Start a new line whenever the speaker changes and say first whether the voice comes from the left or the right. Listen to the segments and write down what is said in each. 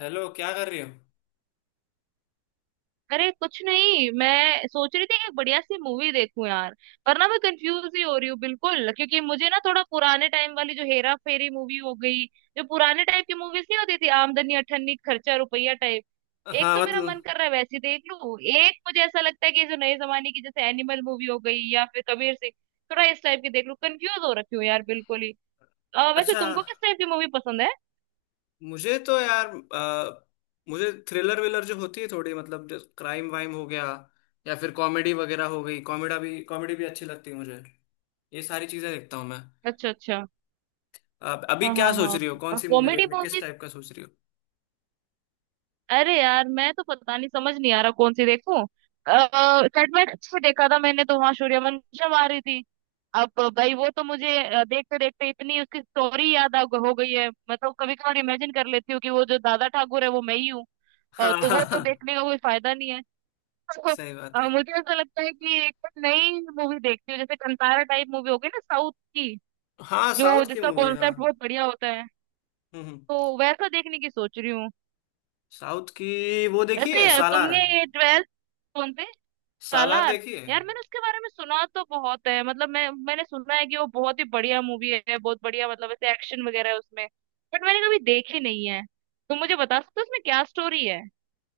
left: Hello, क्या कर रही हो?
right: अरे कुछ नहीं, मैं सोच रही थी एक बढ़िया सी मूवी देखूं यार। वरना मैं कंफ्यूज ही हो रही हूँ बिल्कुल, क्योंकि मुझे ना थोड़ा पुराने टाइम वाली जो हेरा फेरी मूवी हो गई, जो पुराने टाइप की मूवीज नहीं होती थी, आमदनी अठन्नी खर्चा रुपया टाइप। एक
left: हाँ,
right: तो मेरा मन
left: मतलब
right: कर रहा है वैसी देख लूं, एक मुझे ऐसा लगता है कि जो नए जमाने की जैसे एनिमल मूवी हो गई या फिर कबीर सिंह, थोड़ा इस टाइप की देख लूं। कंफ्यूज हो रखी हूँ यार बिल्कुल ही। वैसे
left: अच्छा।
right: तुमको किस टाइप की मूवी पसंद है?
left: मुझे तो यार मुझे थ्रिलर विलर जो होती है थोड़ी, मतलब जो क्राइम वाइम हो गया या फिर कॉमेडी वगैरह हो गई। कॉमेडा भी, कॉमेडी भी अच्छी लगती है मुझे। ये सारी चीजें देखता हूँ मैं।
right: अच्छा अच्छा।
left: अब अभी
right: हाँ
left: क्या
right: हाँ
left: सोच
right: हाँ,
left: रही हो? कौन सी मूवी
right: कॉमेडी
left: देखने, किस
right: मूवीज।
left: टाइप का सोच रही हो?
right: अरे यार, मैं तो पता नहीं, समझ नहीं आ रहा कौन सी देखूं। सेटमेंट में देखा था मैंने, तो वहां सूर्यवंशम आ रही थी अब। भाई वो तो मुझे देखते देखते इतनी उसकी स्टोरी याद आ हो गई है, मतलब कभी कभार इमेजिन कर लेती हूँ कि वो जो दादा ठाकुर है वो मैं ही हूँ।
left: हाँ,
right: तो
left: हाँ,
right: वो तो
left: हाँ।
right: देखने का कोई फायदा नहीं है।
left: सही बात है।
right: मुझे ऐसा लगता है कि एक तो नई मूवी देखती हूँ, जैसे कंतारा टाइप मूवी हो गई ना साउथ की,
left: हाँ,
right: जो
left: साउथ की
right: जिसका
left: मूवी, हाँ।
right: कॉन्सेप्ट बहुत बढ़िया होता है,
left: हम्म हम्म।
right: तो वैसा देखने की सोच रही हूँ।
left: साउथ की वो देखी है
right: वैसे तुमने
left: सालार?
right: ये ट्वेल्थ, कौन से
left: सालार
right: सालार?
left: देखी है।
right: यार मैंने उसके बारे में सुना तो बहुत है, मतलब मैंने सुना है कि वो बहुत ही बढ़िया मूवी है, बहुत बढ़िया, मतलब ऐसे एक्शन वगैरह है उसमें। बट मैंने कभी देखी नहीं है। तो मुझे बता सकते हो उसमें क्या स्टोरी है?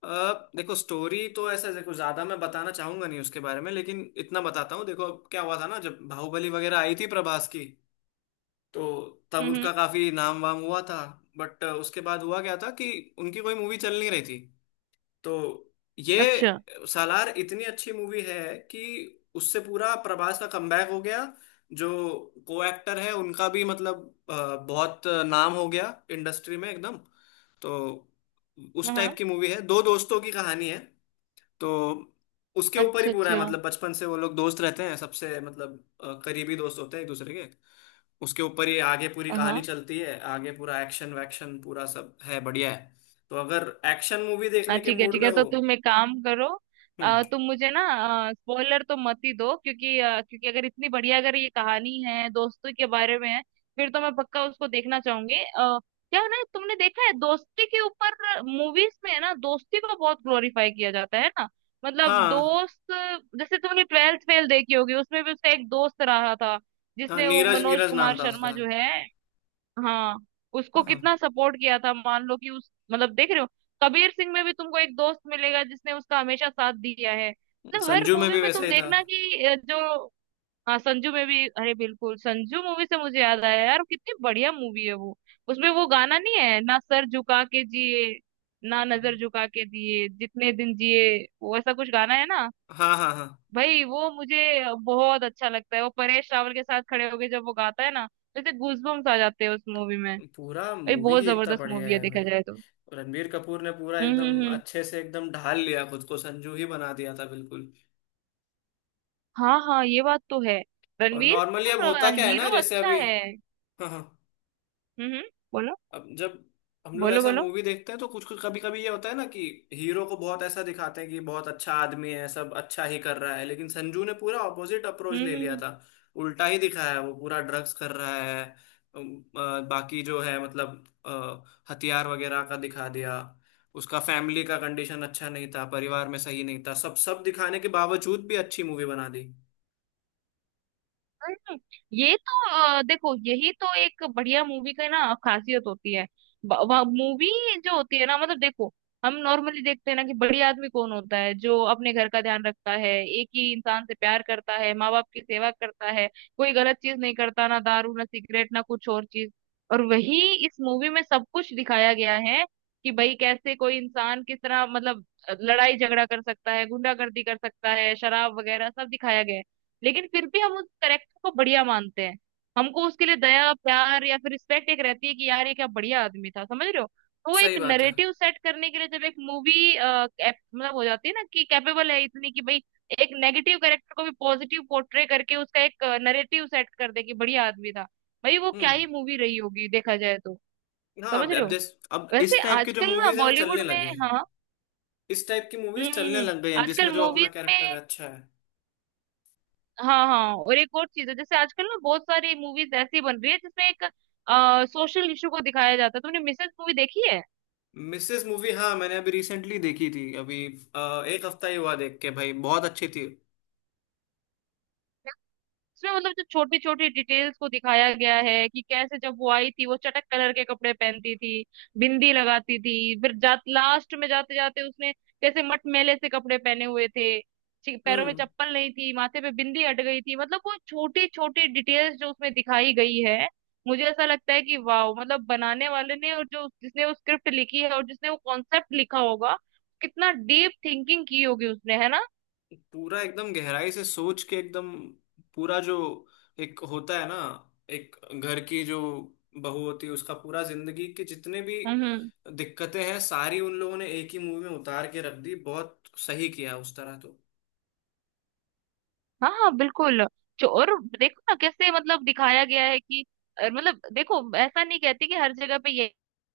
left: देखो स्टोरी तो, ऐसा देखो, ज्यादा मैं बताना चाहूंगा नहीं उसके बारे में, लेकिन इतना बताता हूँ। देखो अब क्या हुआ था ना, जब बाहुबली वगैरह आई थी प्रभास की, तो तब
right: हम्म हम्म,
left: उनका काफी नाम वाम हुआ था। बट उसके बाद हुआ क्या था कि उनकी कोई मूवी चल नहीं रही थी। तो ये
right: अच्छा।
left: सालार इतनी अच्छी मूवी है कि उससे पूरा प्रभास का कमबैक हो गया। जो को एक्टर है उनका भी, मतलब बहुत नाम हो गया इंडस्ट्री में एकदम। तो उस
right: हाँ
left: टाइप
right: हाँ,
left: की मूवी है, दो दोस्तों की कहानी है। तो उसके ऊपर ही
right: अच्छा
left: पूरा है,
right: अच्छा।
left: मतलब बचपन से वो लोग दोस्त रहते हैं, सबसे मतलब करीबी दोस्त होते हैं एक दूसरे के। उसके ऊपर ही आगे पूरी कहानी
right: हाँ
left: चलती है, आगे पूरा एक्शन वैक्शन पूरा सब है, बढ़िया है। तो अगर एक्शन मूवी
right: हाँ,
left: देखने के
right: ठीक है
left: मूड
right: ठीक
left: में
right: है,
left: हो।
right: तो तुम एक काम करो।
left: हम्म।
right: तुम मुझे ना स्पॉइलर तो मत ही दो, क्योंकि क्योंकि अगर इतनी बढ़िया, अगर ये कहानी है दोस्तों के बारे में है, फिर तो मैं पक्का उसको देखना चाहूंगी। क्या है ना, तुमने देखा है दोस्ती के ऊपर मूवीज में है ना, दोस्ती को बहुत ग्लोरीफाई किया जाता है ना, मतलब
left: हाँ
right: दोस्त। जैसे तुमने ट्वेल्थ फेल देखी होगी, उसमें भी उसका एक दोस्त रहा था,
left: हाँ,
right: जिसने वो
left: नीरज,
right: मनोज
left: नीरज
right: कुमार
left: नाम था
right: शर्मा
left: उसका।
right: जो है, हाँ, उसको
left: हाँ,
right: कितना सपोर्ट किया था, मान लो कि उस मतलब देख रहे हो। कबीर सिंह में भी तुमको एक दोस्त मिलेगा जिसने उसका हमेशा साथ दिया है, मतलब हर
left: संजू में
right: मूवी
left: भी
right: में
left: वैसा
right: तुम
left: ही था।
right: देखना कि जो, हाँ संजू में भी, अरे बिल्कुल, संजू मूवी से मुझे याद आया यार, कितनी बढ़िया मूवी है वो। उसमें वो गाना नहीं है ना, सर झुका के जिए ना नजर झुका के, दिए जितने दिन जिए, वो ऐसा कुछ गाना है ना।
left: हाँ, हाँ, हाँ।
right: भाई वो मुझे बहुत अच्छा लगता है, वो परेश रावल के साथ खड़े होके जब वो गाता है ना, जैसे गूजबम्स आ जाते हैं उस मूवी में।
left: पूरा
right: भाई
left: मूवी
right: बहुत
left: ही इतना
right: जबरदस्त
left: बढ़िया
right: मूवी है
left: है
right: देखा
left: भाई।
right: जाए तो।
left: रणबीर कपूर ने पूरा एकदम
right: हम्म।
left: अच्छे से एकदम ढाल लिया, खुद को संजू ही बना दिया था बिल्कुल।
right: हाँ हाँ, ये बात तो है।
left: और
right: रणवीर
left: नॉर्मली अब
right: का
left: होता क्या है ना,
right: हीरो
left: जैसे
right: अच्छा
left: अभी।
right: है।
left: हाँ हाँ।
right: हम्म। बोलो
left: अब जब हम लोग
right: बोलो
left: ऐसा
right: बोलो
left: मूवी देखते हैं तो कुछ कुछ, कभी कभी ये होता है ना कि हीरो को बहुत ऐसा दिखाते हैं कि बहुत अच्छा आदमी है, सब अच्छा ही कर रहा है। लेकिन संजू ने पूरा ऑपोजिट अप्रोच
right: हम्म
left: ले
right: हम्म
left: लिया
right: हम्म।
left: था। उल्टा ही दिखाया है, वो पूरा ड्रग्स कर रहा है। बाकी जो है मतलब हथियार वगैरह का दिखा दिया। उसका फैमिली का कंडीशन अच्छा नहीं था, परिवार में सही नहीं था, सब सब दिखाने के बावजूद भी अच्छी मूवी बना दी।
right: हम्म, ये तो देखो, यही तो एक बढ़िया मूवी का ना खासियत होती है। मूवी जो होती है ना, मतलब देखो, हम नॉर्मली देखते हैं ना कि बड़ी आदमी कौन होता है, जो अपने घर का ध्यान रखता है, एक ही इंसान से प्यार करता है, माँ बाप की सेवा करता है, कोई गलत चीज नहीं करता, ना दारू ना सिगरेट ना कुछ और चीज। और वही इस मूवी में सब कुछ दिखाया गया है, कि भाई कैसे कोई इंसान किस तरह मतलब लड़ाई झगड़ा कर सकता है, गुंडागर्दी कर सकता है, शराब वगैरह सब दिखाया गया है। लेकिन फिर भी हम उस करेक्टर को बढ़िया मानते हैं। हमको उसके लिए दया, प्यार या फिर रिस्पेक्ट एक रहती है, कि यार ये क्या बढ़िया आदमी था, समझ रहे हो। तो वो एक
left: सही बात है।
right: नरेटिव सेट करने के लिए जब एक मूवी मतलब हो जाती है ना कि कैपेबल है इतनी कि भाई एक नेगेटिव कैरेक्टर को भी पॉजिटिव पोर्ट्रे करके उसका एक नरेटिव सेट कर दे कि बढ़िया आदमी था, भाई वो क्या
left: हम्म।
right: ही मूवी रही होगी देखा जाए तो।
left: हाँ
right: समझ
left: अब
right: रहे
left: अब
right: हो,
left: जैस अब
right: वैसे
left: इस टाइप की जो
right: आजकल ना
left: मूवीज है वो
right: बॉलीवुड
left: चलने
right: में,
left: लगी हैं।
right: हाँ,
left: इस टाइप की
right: हम्म
left: मूवीज
right: हम्म
left: चलने
right: हम्म,
left: लग गई हैं जिसमें
right: आजकल
left: जो अपना
right: मूवीज
left: कैरेक्टर
right: में,
left: है, अच्छा है।
right: हाँ हाँ, और एक और चीज है, जैसे आजकल ना बहुत सारी मूवीज ऐसी बन रही है जिसमें एक सोशल इशू को दिखाया जाता है। तुमने मिसेस मूवी देखी है?
left: मिसेस मूवी, हाँ मैंने अभी रिसेंटली देखी थी अभी। एक हफ्ता ही हुआ देख के, भाई बहुत अच्छी थी।
right: इसमें मतलब जो छोटी छोटी डिटेल्स को दिखाया गया है, कि कैसे जब वो आई थी वो चटक कलर के कपड़े पहनती थी, बिंदी लगाती थी, फिर लास्ट में जाते जाते उसने कैसे मटमैले से कपड़े पहने हुए थे, पैरों में
left: हम्म।
right: चप्पल नहीं थी, माथे पे बिंदी अट गई थी, मतलब वो छोटी छोटी डिटेल्स जो उसमें दिखाई गई है। मुझे ऐसा लगता है कि वाह, मतलब बनाने वाले ने और जो जिसने वो स्क्रिप्ट लिखी है और जिसने वो कॉन्सेप्ट लिखा होगा, कितना डीप थिंकिंग की होगी उसने, है ना।
left: पूरा एकदम गहराई से सोच के एकदम। पूरा जो एक होता है ना, एक घर की जो बहू होती है, उसका पूरा जिंदगी के जितने भी
right: हम्म,
left: दिक्कतें हैं सारी, उन लोगों ने एक ही मूवी में उतार के रख दी। बहुत सही किया उस तरह तो।
right: हाँ हाँ बिल्कुल। जो और देखो ना कैसे मतलब दिखाया गया है कि मतलब देखो, ऐसा नहीं कहती कि हर जगह पे ये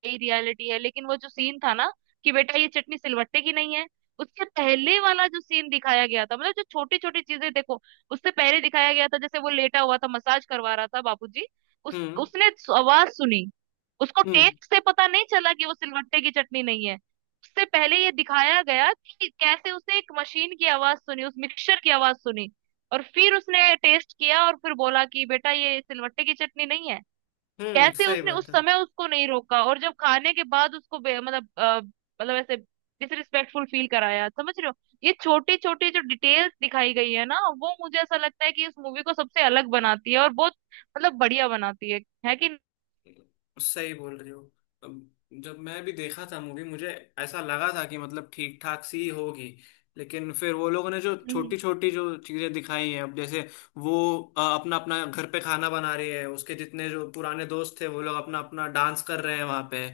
right: यही रियलिटी है, लेकिन वो जो सीन था ना कि बेटा ये चटनी सिलवट्टे की नहीं है, उसके पहले वाला जो सीन दिखाया गया था, मतलब जो छोटी छोटी चीजें देखो, उससे पहले दिखाया गया था जैसे वो लेटा हुआ था, मसाज करवा रहा था बाबूजी, उस
left: हम्म
right: उसने आवाज सुनी, उसको
left: हम्म
right: टेस्ट से पता नहीं चला कि वो सिलवट्टे की चटनी नहीं है। उससे पहले ये दिखाया गया कि कैसे उसे एक मशीन की आवाज सुनी, उस मिक्सचर की आवाज सुनी, और फिर उसने टेस्ट किया और फिर बोला कि बेटा ये सिलवट्टे की चटनी नहीं है।
left: हम्म।
right: कैसे
left: सही
right: उसने उस
left: बात है।
right: समय उसको नहीं रोका, और जब खाने के बाद उसको मतलब ऐसे डिसरिस्पेक्टफुल फील कराया, समझ रहे हो। ये छोटी छोटी जो डिटेल्स दिखाई गई है ना, वो मुझे ऐसा लगता है कि इस मूवी को सबसे अलग बनाती है और बहुत मतलब बढ़िया बनाती है कि नहीं।
left: सही बोल रही हो। अब जब मैं भी देखा था मूवी, मुझे ऐसा लगा था कि मतलब ठीक ठाक सी ही होगी। लेकिन फिर वो लोगों ने जो
right: हम्म
left: छोटी छोटी जो चीजें दिखाई हैं, अब जैसे वो अपना अपना घर पे खाना बना रही है, उसके जितने जो पुराने दोस्त थे वो लोग अपना अपना डांस कर रहे हैं वहां पे,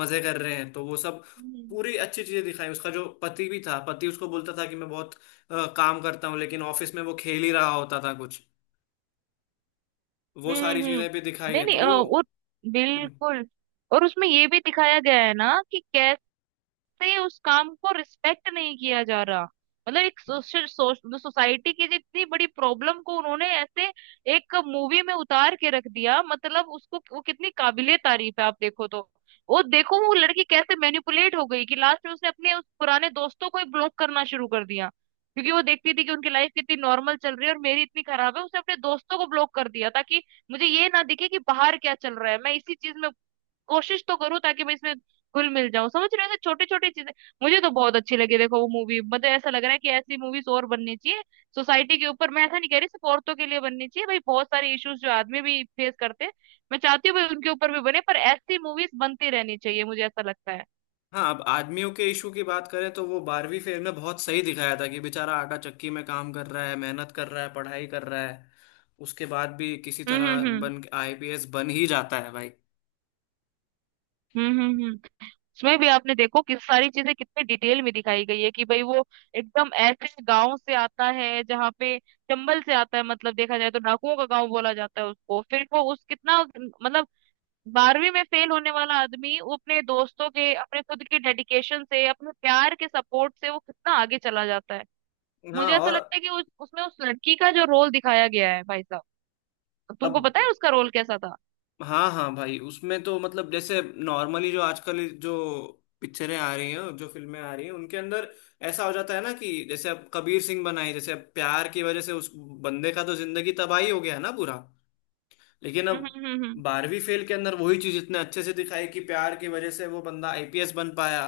left: मजे कर रहे हैं, तो वो सब
right: हम्म
left: पूरी अच्छी चीजें दिखाई। उसका जो पति भी था, पति उसको बोलता था कि मैं बहुत काम करता हूँ, लेकिन ऑफिस में वो खेल ही रहा होता था कुछ। वो सारी
right: हम्म, हम्म।
left: चीजें भी दिखाई
right: नहीं
left: है तो
right: नहीं,
left: वो।
right: वो
left: हम्म।
right: बिल्कुल। और उसमें ये भी दिखाया गया है ना कि कैसे से उस काम को रिस्पेक्ट नहीं किया जा रहा, मतलब एक सोशल सोसाइटी की जितनी बड़ी प्रॉब्लम को उन्होंने ऐसे एक मूवी में उतार के रख दिया, मतलब उसको, वो कितनी काबिले तारीफ है आप देखो तो। वो देखो वो लड़की कैसे मैनिपुलेट हो गई कि लास्ट में उसने अपने उस पुराने दोस्तों को ही ब्लॉक करना शुरू कर दिया, क्योंकि वो देखती थी कि उनकी लाइफ कितनी नॉर्मल चल रही है और मेरी इतनी खराब है। उसने अपने दोस्तों को ब्लॉक कर दिया ताकि मुझे ये ना दिखे कि बाहर क्या चल रहा है, मैं इसी चीज में कोशिश तो करूँ ताकि मैं इसमें घुल मिल जाऊं, समझ रहे हो, ऐसे छोटी छोटी चीजें मुझे तो बहुत अच्छी लगी। देखो वो मूवी, मतलब ऐसा लग रहा है कि ऐसी मूवीज और बननी चाहिए, सोसाइटी के ऊपर। मैं ऐसा नहीं कह रही सिर्फ औरतों के लिए बननी चाहिए भाई, बहुत सारे इश्यूज जो आदमी भी फेस करते हैं, मैं चाहती हूँ भाई उनके ऊपर भी बने, पर ऐसी मूवीज बनती रहनी चाहिए, मुझे ऐसा लगता है।
left: हाँ, अब आदमियों के इशू की बात करें तो वो बारहवीं फेल में बहुत सही दिखाया था कि बेचारा आटा चक्की में काम कर रहा है, मेहनत कर रहा है, पढ़ाई कर रहा है, उसके बाद भी किसी
right: हम्म
left: तरह
right: हम्म
left: बन आईपीएस बन ही जाता है भाई।
right: हम्म हम्म हम्म हम्म। उसमें भी आपने देखो कि सारी चीजें कितने डिटेल में दिखाई गई है, कि भाई वो एकदम ऐसे गांव से आता है जहाँ पे, चंबल से आता है, मतलब देखा जाए तो डाकुओं का गांव बोला जाता है उसको, फिर वो उस कितना मतलब 12वीं में फेल होने वाला आदमी वो अपने दोस्तों के, अपने खुद के डेडिकेशन से, अपने प्यार के सपोर्ट से वो कितना आगे चला जाता है। मुझे
left: हाँ
right: ऐसा
left: और,
right: लगता है कि उसमें उस लड़की का जो रोल दिखाया गया है भाई साहब, तुमको
left: अब
right: पता है उसका रोल कैसा था?
left: हाँ हाँ भाई उसमें तो मतलब जैसे नॉर्मली जो आजकल जो पिक्चरें आ रही हैं, जो फिल्में आ रही हैं उनके अंदर ऐसा हो जाता है ना कि जैसे अब कबीर सिंह बनाई, जैसे अब प्यार की वजह से उस बंदे का तो जिंदगी तबाही हो गया ना पूरा। लेकिन
right: हम्म
left: अब
right: हम्म हम्म हम्म
left: बारहवीं फेल के अंदर वही चीज इतने अच्छे से दिखाई कि प्यार की वजह से वो बंदा आईपीएस बन पाया।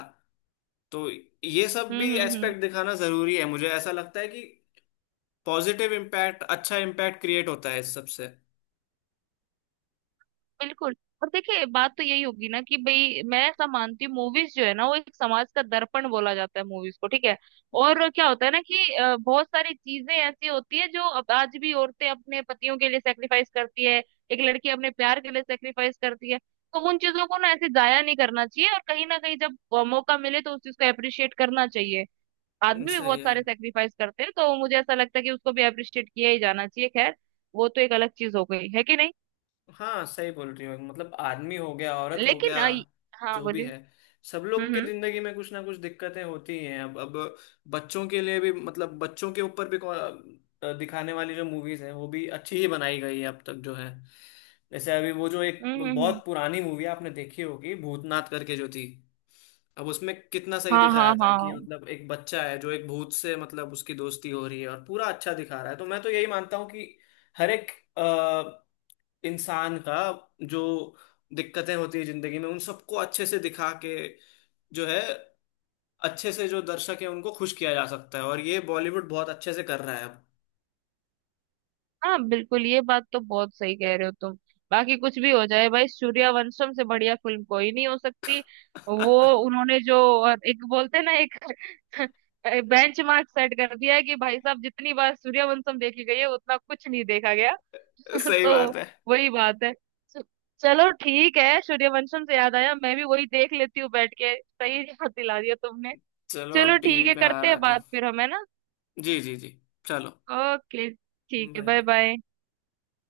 left: तो ये सब भी
right: हम्म हम्म हम्म।
left: एस्पेक्ट दिखाना जरूरी है। मुझे ऐसा लगता है कि पॉजिटिव इम्पैक्ट, अच्छा इम्पैक्ट क्रिएट होता है इस सबसे।
right: बिल्कुल। और देखिए बात तो यही होगी ना कि भाई मैं ऐसा मानती हूँ, मूवीज जो है ना वो एक समाज का दर्पण बोला जाता है मूवीज को, ठीक है। और क्या होता है ना कि बहुत सारी चीजें ऐसी होती है जो अब आज भी औरतें अपने पतियों के लिए सेक्रीफाइस करती है, एक लड़की अपने प्यार के लिए सेक्रीफाइस करती है, तो उन चीजों को ना ऐसे जाया नहीं करना चाहिए, और कहीं ना कहीं जब मौका मिले तो उस चीज को अप्रिशिएट करना चाहिए। आदमी भी
left: सही
right: बहुत
left: है।
right: सारे सेक्रीफाइस करते हैं, तो मुझे ऐसा लगता है कि उसको भी अप्रिशिएट किया ही जाना चाहिए, खैर वो तो एक अलग चीज हो गई है, कि नहीं।
left: हाँ सही बोल रही हो, मतलब आदमी हो गया, औरत हो
right: लेकिन
left: गया,
right: हाँ
left: जो भी
right: बोलिए।
left: है, सब लोग
right: हम्म
left: के
right: हम्म
left: जिंदगी में कुछ ना कुछ दिक्कतें होती ही हैं। अब बच्चों के लिए भी, मतलब बच्चों के ऊपर भी दिखाने वाली जो मूवीज हैं वो भी अच्छी ही बनाई गई है अब तक जो है। जैसे अभी वो जो एक
right: हम्म हम्म हम्म।
left: बहुत पुरानी मूवी है आपने देखी होगी, भूतनाथ करके जो थी। अब उसमें कितना सही
right: हाँ
left: दिखाया
right: हाँ
left: था
right: हाँ,
left: कि मतलब एक बच्चा है जो एक भूत से, मतलब उसकी दोस्ती हो रही है और पूरा अच्छा दिखा रहा है। तो मैं तो यही मानता हूँ कि हर एक इंसान का जो दिक्कतें होती है जिंदगी में, उन सबको अच्छे से दिखा के जो है, अच्छे से जो दर्शक है उनको खुश किया जा सकता है, और ये बॉलीवुड बहुत अच्छे से कर रहा है अब।
right: हाँ बिल्कुल, ये बात तो बहुत सही कह रहे हो तुम। बाकी कुछ भी हो जाए भाई, सूर्यवंशम से बढ़िया फिल्म कोई नहीं हो सकती। वो उन्होंने जो, और एक बोलते हैं ना एक, बेंच मार्क सेट कर दिया है कि भाई साहब जितनी बार सूर्यवंशम देखी गई है उतना कुछ नहीं देखा गया।
left: सही
right: तो
left: बात है।
right: वही बात है। चलो ठीक है, सूर्यवंशम से याद आया, मैं भी वही देख लेती हूँ बैठ के, सही याद दिला दिया तुमने।
left: चलो
right: चलो
left: अब टीवी
right: ठीक है,
left: पे आ
right: करते
left: रहा है
right: हैं
left: तो।
right: बात फिर हम, है ना।
left: जी जी जी। चलो।
right: ओके, ठीक है,
left: बाय
right: बाय
left: बाय।
right: बाय।